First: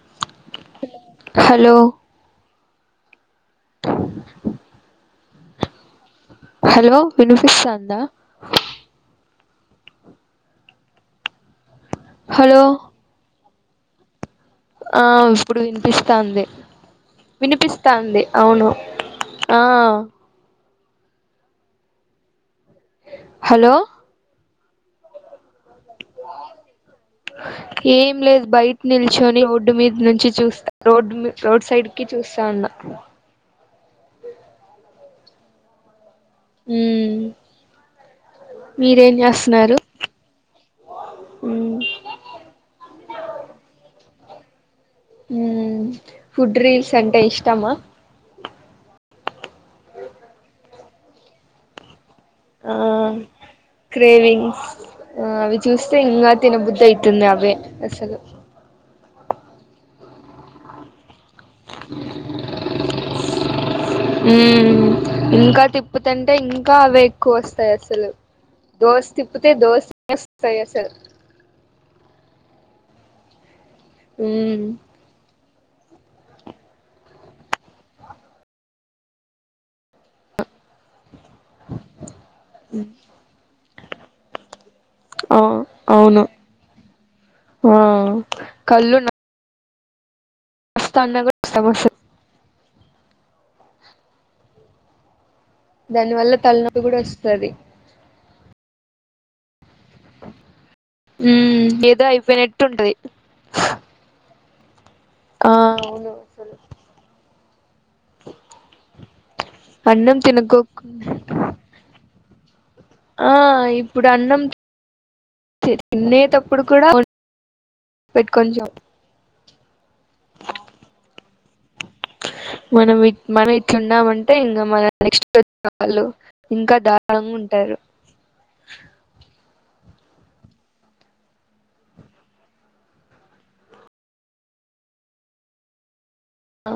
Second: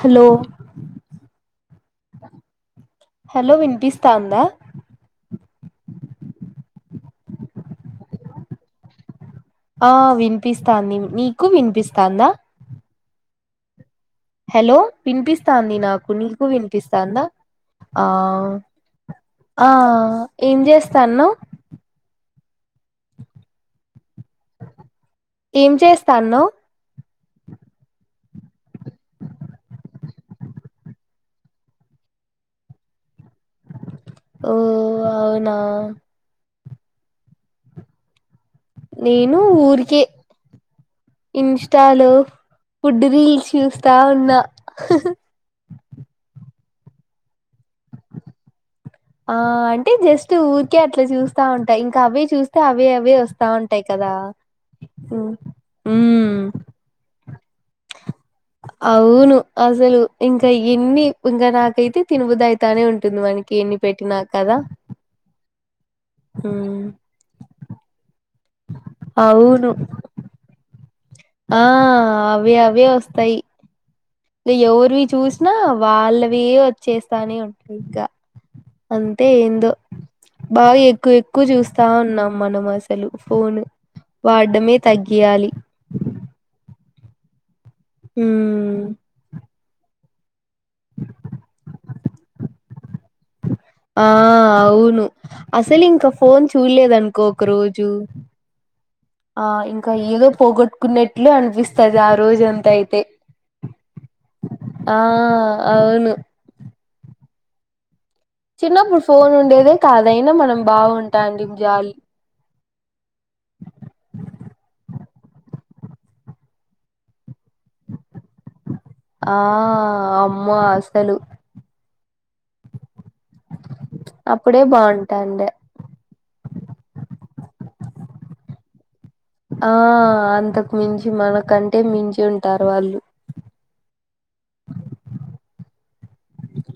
Hello hello hello వింపిస్థందా hello వినిపిస్థందా ఆ వినిపిస్తాంది మికు వినిపిస్ హలో హలో ఆ ఇప్పుడు వినిపిస్తాంది నాకు వినిపిస్తాంది నీకు వినిపిస్తాందా ఆ వినిపిస్తాంది అవును ఆ ఏం చేస్ స్థాన్నవ్ హలో ఏం చేస్తాన్నవ్ ఏం లేదు బయట నిల్చుని రోడ్డు మీద నుంచి చూస్తా రోడ్డు రోడ్ సైడ్ కి చూస్తా ఉన్న ఓ అవునా హుమ్ నేను ఊరికే మ్మ్ ఇన్స్టాలో ఫుడ్ రీల్స్ చూస్తా ఉన్నా హు ఫుడ్రీల్ సంటే ఇష్టమ్మా ఆ అంటే జస్ట్ ఊరికే అట్లా చూస్తా ఉంటా ఇంకా అవే చూస్తే ఆ అవే అవే వస్తా ఉంటాయి కదా క్రేవింగ్స్ ఉమ్ ఆ అవి చూస్తే ఇంకా ఉమ్. తిన బుద్ధి ఆయాతుంది అవే ఆసలు అవును అసలు ఇంకా ఏన్ని ఇంకా నాకైతే తినబుద్ధి అయితనే ఉంటుంది మనకి ఎన్ని పెట్టినా కదా ఉమ్ ఇంకా తిప్పుతంటే ఇంకా ఉమ్, అవే ఎక్కువ వస్తాయి అసలు దోశ తిప్పుతే అవును దోశ వస్తాయి అసలు ఆ అవి అవే వస్తాయి లే ఉమ్ ఎవరువి చూస్ నా వాళ్ళవి వచ్చేస్తానే ఉంటాయి ఇగా అంతే ఏందో బాగా ఎక్కువ ఎక్కువ చూస్తా ఉన్నాం మనం అసలు ఫోన్ వాడడమే అ తగ్గియాలి అవును ఆ ఉమ్ కళ్లు నా నాస్తాన్నా కూడా [unintelligible] ఆ అవును అసలు ఇంకా దాని వల్ల ఫోన్ తలనొప్పి కూడా చూడలేదనుకో ఒక వస్తది రోజు ఆ ఇం కా ఏదో పోగొట్టుకున్నట్లు ఉమ్ అనిపిస్తది ఏదో ఆ రోజు అయిపోయినట్టు అంత ఉంటది అయితే ఆ ఆ అవును అసలు చిన్నప్పుడు ఫోన్ ఉన్ అన్నం తినకోకు జాలి ఆ ఇప్పుడు అన్నం తినేటప్పుడు కూడా పెట్టుకొనచు ఆ అమ్మో అసలు మనమి మనం ఇట్లున్నామంటే అప్పుడే ఇంకా మన నెక్స్టు బాగుంటాండే వచ్చే వాళ్లు ఇంకా దారుణంగా ఉంటారు ఆ అంతకు మించి మనకంటే మించి ఉంటారు వాళ్ళు అ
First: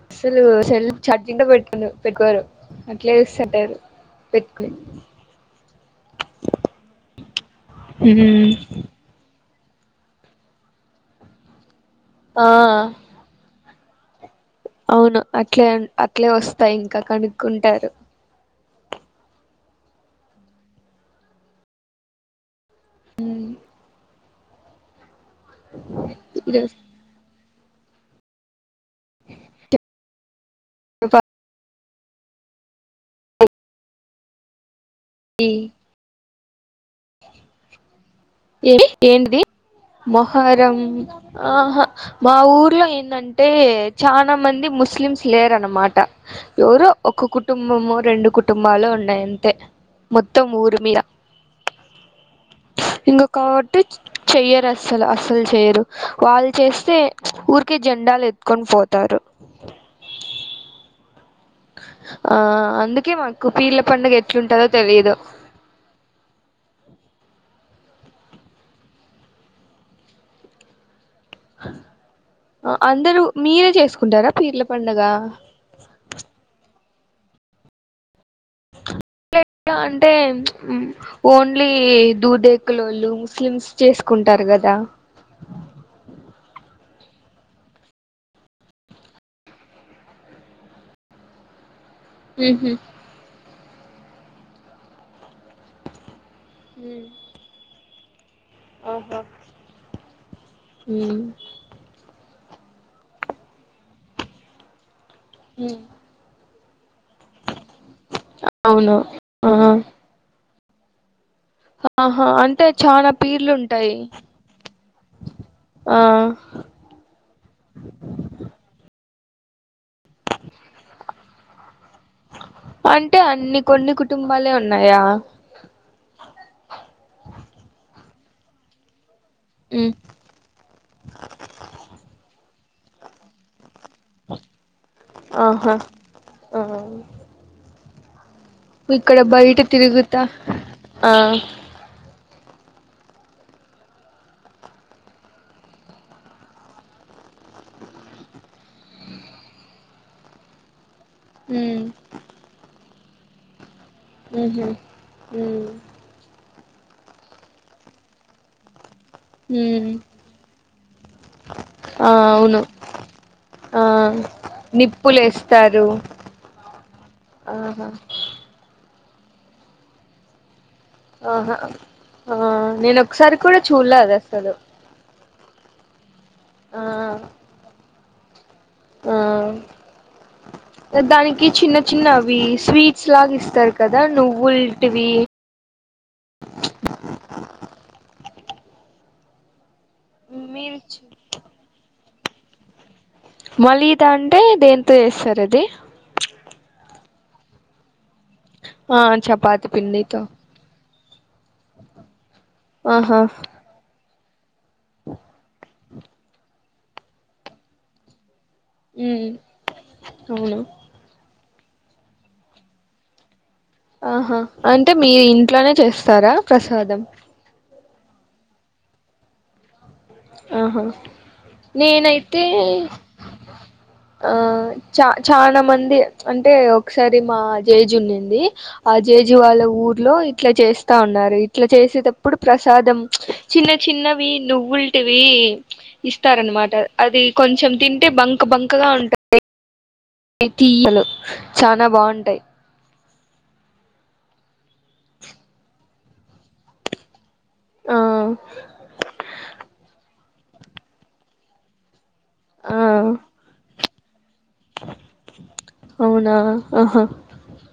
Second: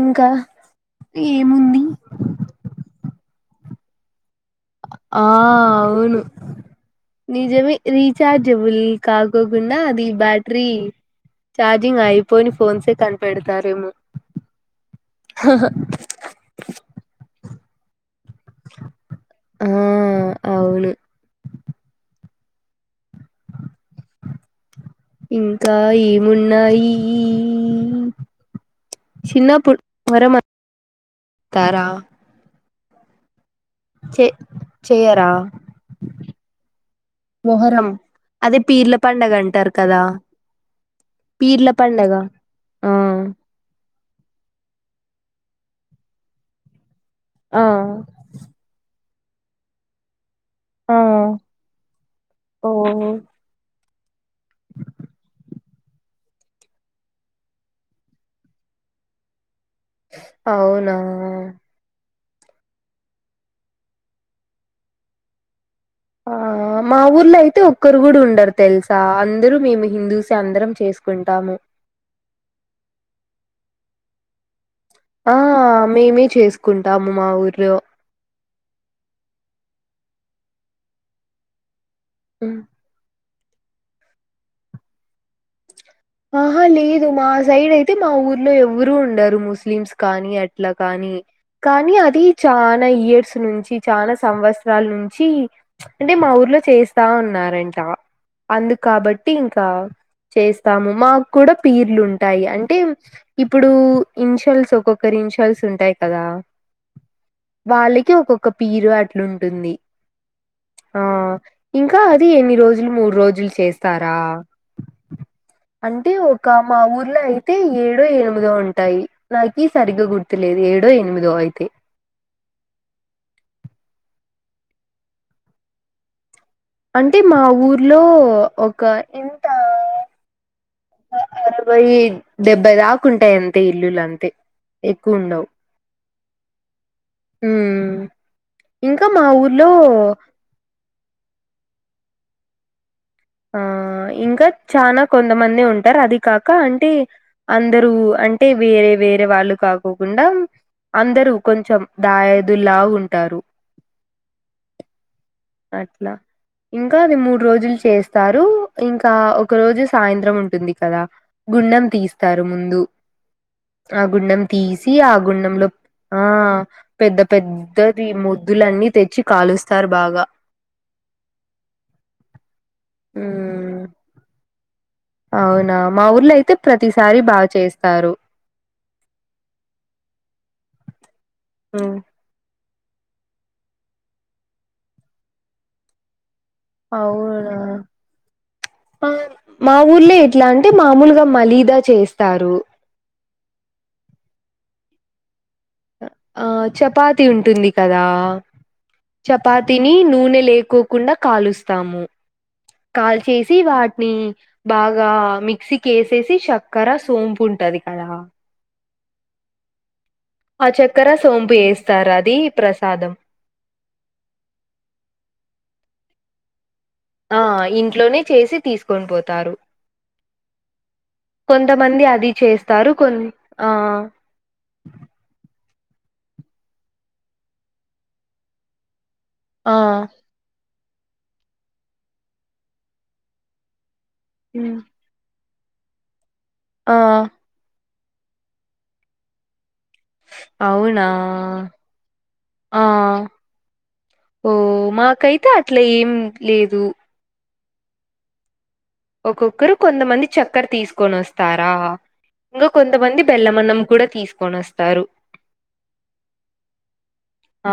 ఇంకా అసలు సెల్ చార్జింగ్ పెట్టు ఏముంది పెట్టుకోరు అట్లే చూస్తుంటారు పెట్టుకుని ఆ అవును నిజమే రీచార్జబుల్ కా కోకుండా ది బ్యాటరీ చార్జ్ జింగ్ ఆ అయిపోని ఫోన్సే కనపెడతారేమో అవును అట్లే అట్లే వస్తాయి ఇంకా కనుక్కుం టారు ఆ అవును హుమ్ ఇంకా ఏమున్నాయి హు చిన్నపు [unintelligible] మరమతారా చెే చేయరా మొహరం అదే ఏ పీర్ల పండగ ఏంటిది అంటారు కదా మొహరం పీర్ల ఆహా పండగ మా ఊర్లో ఆ ఏంటంటే చానా మంది ముస్లింస్ స్లేర్ అన్నమాట ఎవరో ఒక ఆ కుటుంబమొ రెండు కుటుంబాలో ఉన్నాయి అంతే మొత్ త్తం ఆ ఊరుమీద ఓ ఇంగో టె చెయ్యరు అస్సల అస్సలు చేయరు వాళ్ళు చేస్తే ఊరికే జెండాలు ఎత్తుకొని పోతారు అవునా ఆ అందుకే మాకు పీర్ల పండగ ఎట్లుంటదో తెలీయదు ఆ మా ఊర్లో అయితే ఒక్కరు కూడా ఉండరు తెలుసా అందరూ మేము హిందూస్ ఏ అందరం చేస్ ఆ అందరూ మీరే చేస్ కుంటర పీర్ల్ల ఆ మేమే చేసుకుంన్ దాముమా ఊర్లో [unintelligible] అంటే ఓన్లీ ఏ ఉమ్ దూదేకు లోళ్ళు ముస్లిమ్స్ చేసుకుంటారు కదా ఆహా లేదు మా సైడ్ అయితే మా ఊర్లో ఎవరు ఉండరు ముస్లిమ్స్ కానీ అట్లా కానీ కానీ అది ఉహు చాన ఇయర్స్ నుంచి చాలా సంవత్సరాల నుంచి అంటే మా ఊర్ లో చేస్తా ఉన్నారంట అందు కాబట్టి ఇంకా చేస్ ము మాకు ఉమ్ కూడా పీర్లు ఉన్ టాయి అంటే ఇప్పుడు ఇన్షల్స్ ఒకొక్ క్కరి ఇన్షాల్స్ ఉంటాయి కదా వాళ్ళకి ఒక్కొక్క పీరు అవును అట్లు ఆ ఉంటుంది ఆ ఇంకా ఆహా అది ఎన్ని అంటే రోజులు చానా మూడు పీర్లు రోజులు ఉంటాయి చేస్తారా ఆ అంటే ఒక మా ఊర్లో అయితే ఏడో ఎనిమిదో ఉంటాయి నల్పీస్ సరిగ్గా గుర్తులేదు ఏడో ఎనిమిదో అయితే అంటే అన్ని కొన్ని కుటుంబాలే ఉన్నాయా అంటే మా ఊర్లో ఒక ఉమ్, అరవై డెబ్బై దాకా ఉంటాయి అంతే ఇల్లులు అంతే ఎక్కువ ఉండవు ఆహా ఆ మ్మ్ ఇక్కడ బయట తిరుగుతా ఆ ఆ ఇంకా చాలా కొంతమంది ఉంటారు అది కాక అంటే అందరూ అంటే వేరే వేరే వాళ్ళు కాకోకుండా అందరూ కొంచెం ఉమ్ దాయాదుల్లా ఉంట తారు ఉమ్మ్ అట్లా ఇంకా అది మూడు రోజులు చేస్తారు ఇంకా ఒక రోజు ఉమ్ సాయంత్రం ఉంటుంది కదా గుండం ఆ తీస్తారు అవును ముందు ఆ గుండం తీసి ఆ గుండంలో నిప్పులేస్తారు ఆ పెద్ద పెద్ద ఆహా మొద్దులన్నీ తెచ్చి కాలుస్తారు బాగా ఆహా ఆ నేను ఒకసారి కూడా ఉమ్ చూలేదు అసలు అవునా మాఊ వలయితే ఆ ప్రతిసారి బాగు చేస్తారు ఆ దాని కి చిన్న ఉమ్, చిన్న అవి స్వీట్ స్లాగిస్తారు కదా నువ్వుల్టివి అవునా మా ఊర్లో ఇట్లా అంటే మిర్చి మామూలుగా మలీద చేస్తారు మళ్ళీ ఇదాఅంటే దేంతో చేస్తారు అది ఆ చపాతి ఉంటుంది కదా ఆ చపాతి చపాతిని పిండితో నూనె లేకో కుండ కాలుస్తాము కాల్ ఆహా చేసి వాటిని బాగా మిక్సీ కేసేసి చక్కెర సోంపు ఉంటది కదా ఉ ఆ చక్కర సోం వేస్తారు అది ప్రసాదం ఆహా అంటే మీరు ఇంట్లోనే చేస్తారా ప్రస్ ఆ ఇంట్లోనే చేసి తీసుకొని పోతారు ఆహా కొంతమంది అది నేనైతే చేస్తారు కొన్ ఆ ఆ చా చానా మంది దే అంటే ఒకసారి మా జేజ్ ఉన్నింది జేజీవాళ్ల ఆ ఊర్లో ఇట్లా చెస్ కా ఉన్నారు ఇట్లా చేసేటప్పుడు ప్రసాదం చిన్న చి చిన్నవి ఉమ్, నువ్వులు ఈ ఇస్త్ స్తారనమాట ఆ అది కొంచెం తిన్ అంటే బంక్ బంకగా ఉంటుంది ప్రతియి అవునా చాలా బాగుంటాయి ఆ ఓ మాకైతే అట్లా ఏం లేదు ఆ ఒక్కొక్కరు కొంతమంది చక్కర తీసుకొని వస్తారా ఇంగ ఆ కొంతమంది బెలమ్మనం కూడా తీస్ కొనొస్తారు. అవునా ఆహా ఆ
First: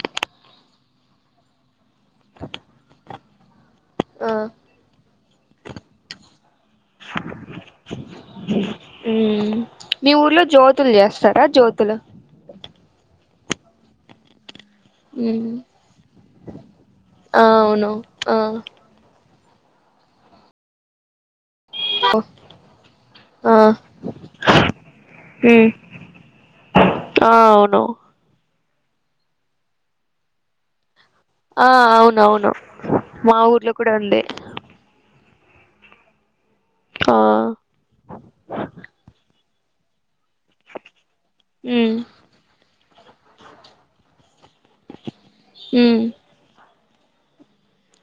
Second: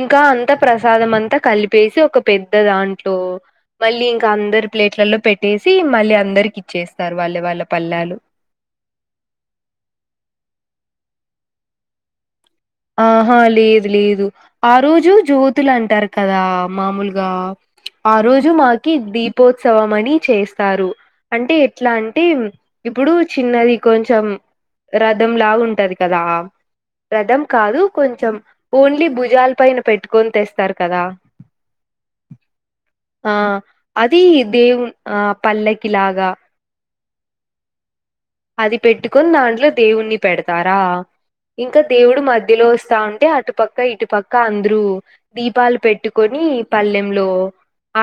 ఇంకా అంత ప్ర సాదమంత కలిప్ ప్పేసి ఒక పెద్ద దాంట్లో మళ్ళీ, ఇంక ఆ అందరి ప్లేట్లలో పెట్టేసి, మళ్ళీ, అందరికి ఇచ్చేస్తారు, వాళ్ళ వాళ్ళ పల్లాలు. త్తుల్ జేస్తారా జ్యోతులు? ఆహా, లేదు లేదు. ఆ రోజు ఉమ్ జ్యోతులు అంటారు కదా. మాములుగా ఆ అవును ఆ రోజు మాకి దీప్ పోత్సవమని చేస్తారు. అంటే, ఎట్లా అంటే, ఇప్పుడు ఆ చిన్నది కొంచెం రథంలాగా ఉమ్ ఉంటది కదా ఆ రథం. అవును రూ కొంచెం ఓన్లి, భుజాల పైన పెట్టుకొని తెస్తారు కదా? ఆ, అవునవును, ఆ మా ఊర్లో కూడా అది ఉంది. దేవు ఆ పల్లకిలాగా ఆ అది పెట్టుకొని, దాంట్లో దేవున్నీ పెడతారా? ఇంక ఉమ్ దేవుడు మధ్- వస్తా ఉంటే, అటు పక్క ఇటు పక్క అంద్రూ దీపాలు ఉమ్ పెట్టుకొనీ పళ్లెంలో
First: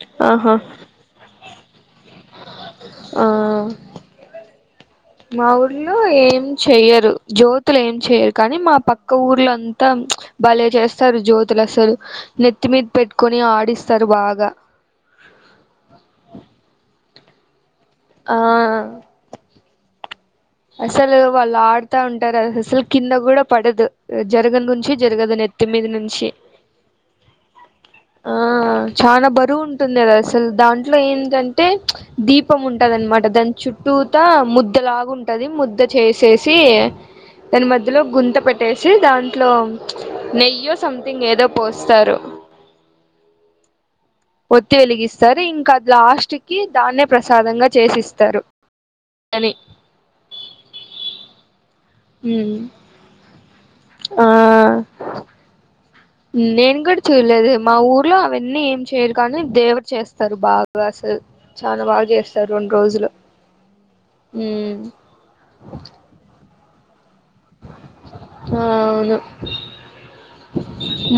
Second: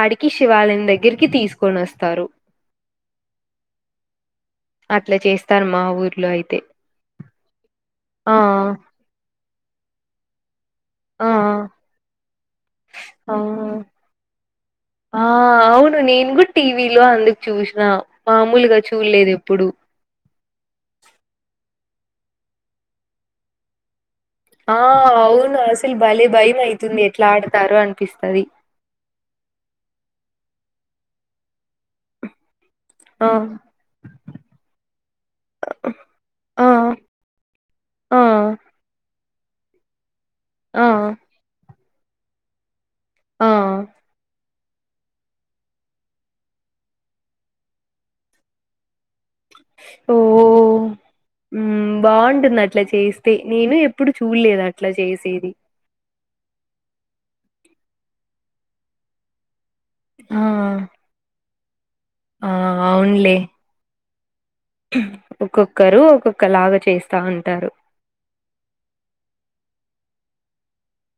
ఆడికి, ఆహా శివాలయం దగ్గరికి, తీస్ కొనేస్ ఆ, అట్లా మా చేస్తారు ఊర్లో ఏం అయితే చెయ్యరు. జ్యోతులు ఏం చెయ్యరు ఆ కనీ, మా పక్క ఊర్లో ఉంటాం. ఛ్! భలే! చేస్తారు. ఆ జ్యోతులు అసలు నెత్తిమీద్ ఆ పెట్టుకొని, ఆడిస్తారు బాగ. ఆ చూష్ ఆ, మాములుగ చూల్లేదు ఎప్పుడు. అసలు వాళ్ళు ఆడుతా ఉంటరు. అసలు కింద గుడ పడదు. జరగన్ ఆ నుంచి జరగదు అవును అసలు భలే నెత్తిమీదినుంచి. భయం అయితుంది ఎట్లా ఆడతారో ఆ, అనిపిస్తది చాల బరువు ఉంటుంది. అది అసలు దా ఇంట్లో ఏంటంటే, దీప్ ధూపం ఉంటదన్నమాట ఆ దాని చుట్టూ తా ముద్దలాగుంట్ అది ముద్ద చేసేసి ఆ దాని మధ్యలో ఆ గుంత పెట్టేసి దాన్ ట్లో నెయ్యో ఆ సమ్తింగ్ ఏదో పోస్ స్తరు. ఆ ఆ ఒత్తి వెలిగిస్తారు. ఇంకా లాస్ట్ కి దాన్నే ప్రసాదంగా చేసిస్తారు. అని ఓ ఉమ్ ఉమ్ బాగుంటుంది. అట్లా చేస్తే నేను ఎప్పుడు చూడ్లేదు అట్లా చేసేది. నేన్ గూడ చూల్లేదు. మా ఊర్లో అవన్నీ ఏం చేయరుకాని దేవత్ చేస్తారు ఆ బాగా అసల్ చాలా బాగ్ ఆ అవున్లే ఉమ్ ఒక్కొక్కరు ఒక్కొక్ ఒకలాగ చేస్తాంటారు. ఆ అవును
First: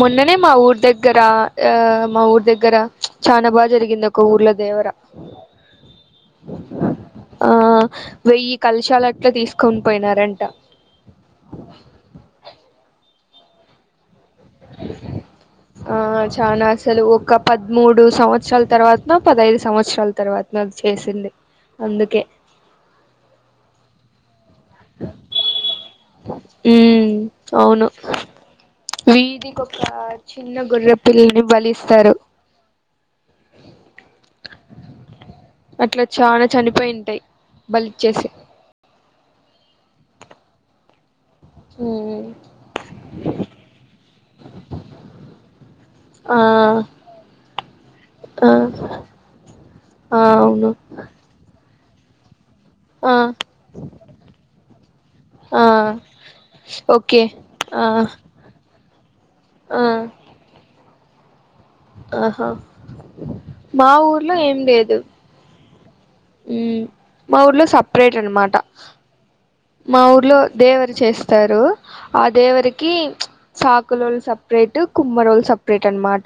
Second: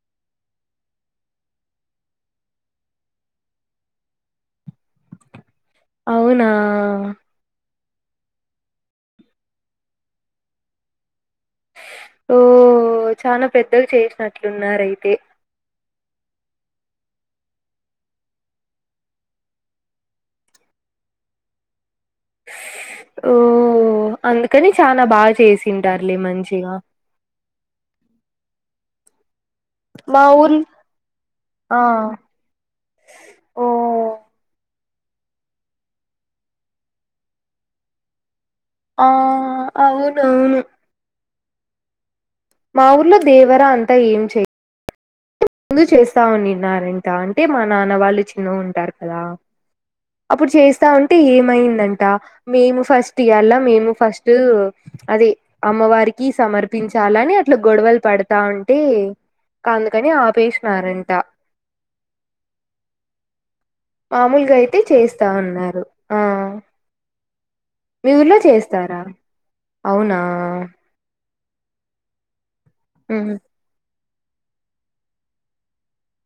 మొన్ననే మా ఊర్ దగ్గర ఆ మా ఊర్ దగ్గర చనా బాగా జరిగింది ఒక ఊర్లో దేవర అవునా ఆ వెయ్యి కల్శాలు అట్లా తీసుకొని పోయినారంట. ఓ చాన పెద్దది చేసిన ట్లున్నారయితే చాన అసలు ఒక పదమూడు సంవత్సరాల తర్వాత్నో, పదైదు సంవత్సరాల తర్వాత్నో చేసింది. అందుకే అందుక్ కనీ చాన బాగా చేసింటారులే మంచిగా వీధి కొక ఆ మా చిన్న ఊర్ గొర్రె పిల్లని ఆ బలిస్తారు ఓ అట్ల చాన చనిపోయింటయి బలిచ్చేసి ఆ అవునవును ఉ మా ఊర్లో దేవర అంత ఏం చెయ్ ముందు చేస్తా ఆ వున్నినారంట, అంటే మా నాన్న వాళ్ళు ఆ చిన్నగ ఉంటారు కదా. ఆ అప్పుడ్ అవును చేస్తా ఉంటే ఏమైంద టా మేము ఆ ఫస్ట్ ఇయల్ల, మేము ఫస్ట్ అది ఆ అమ్మవారికి ఓకే సమర్పించాలని, అట్ల ఆ గొడవలు పడతా ఉన్ కీ కాందుకని ఆ టరెంట ఆహా మా ఊర్లో మామూలుగా ఏం అయితే లేదు చేస్తా ఉన్నారు ఆ ఉ మా ఊర్లో స మీ ఊర్లో చేస్తారా మా అవునా ఊర్లో దేవర చేస్ తారు ఆ దేవరి కి ఉమ్ సా కులోళ్లుు సపరేట్ కుమ్మరోళ్లుు సపరేట్ అన్మాట.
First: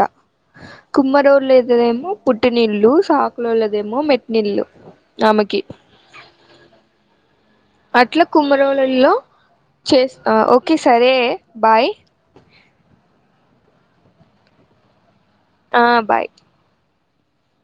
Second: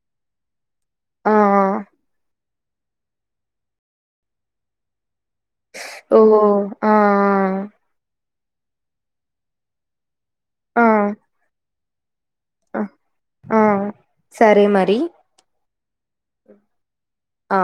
ఆ కుమ్మరొల్లోదదేమో పుట్టినిల్లు, సాకులోళదేమో మెట్నీళ్ళు. ఓ ఆ అట్ల కుమ్మరోళ్లలో చేస్ ఆ ఓకే ఆ సరే బాయ్ ఆ ఆ సరే మరి ఆ బాయ్ ఆ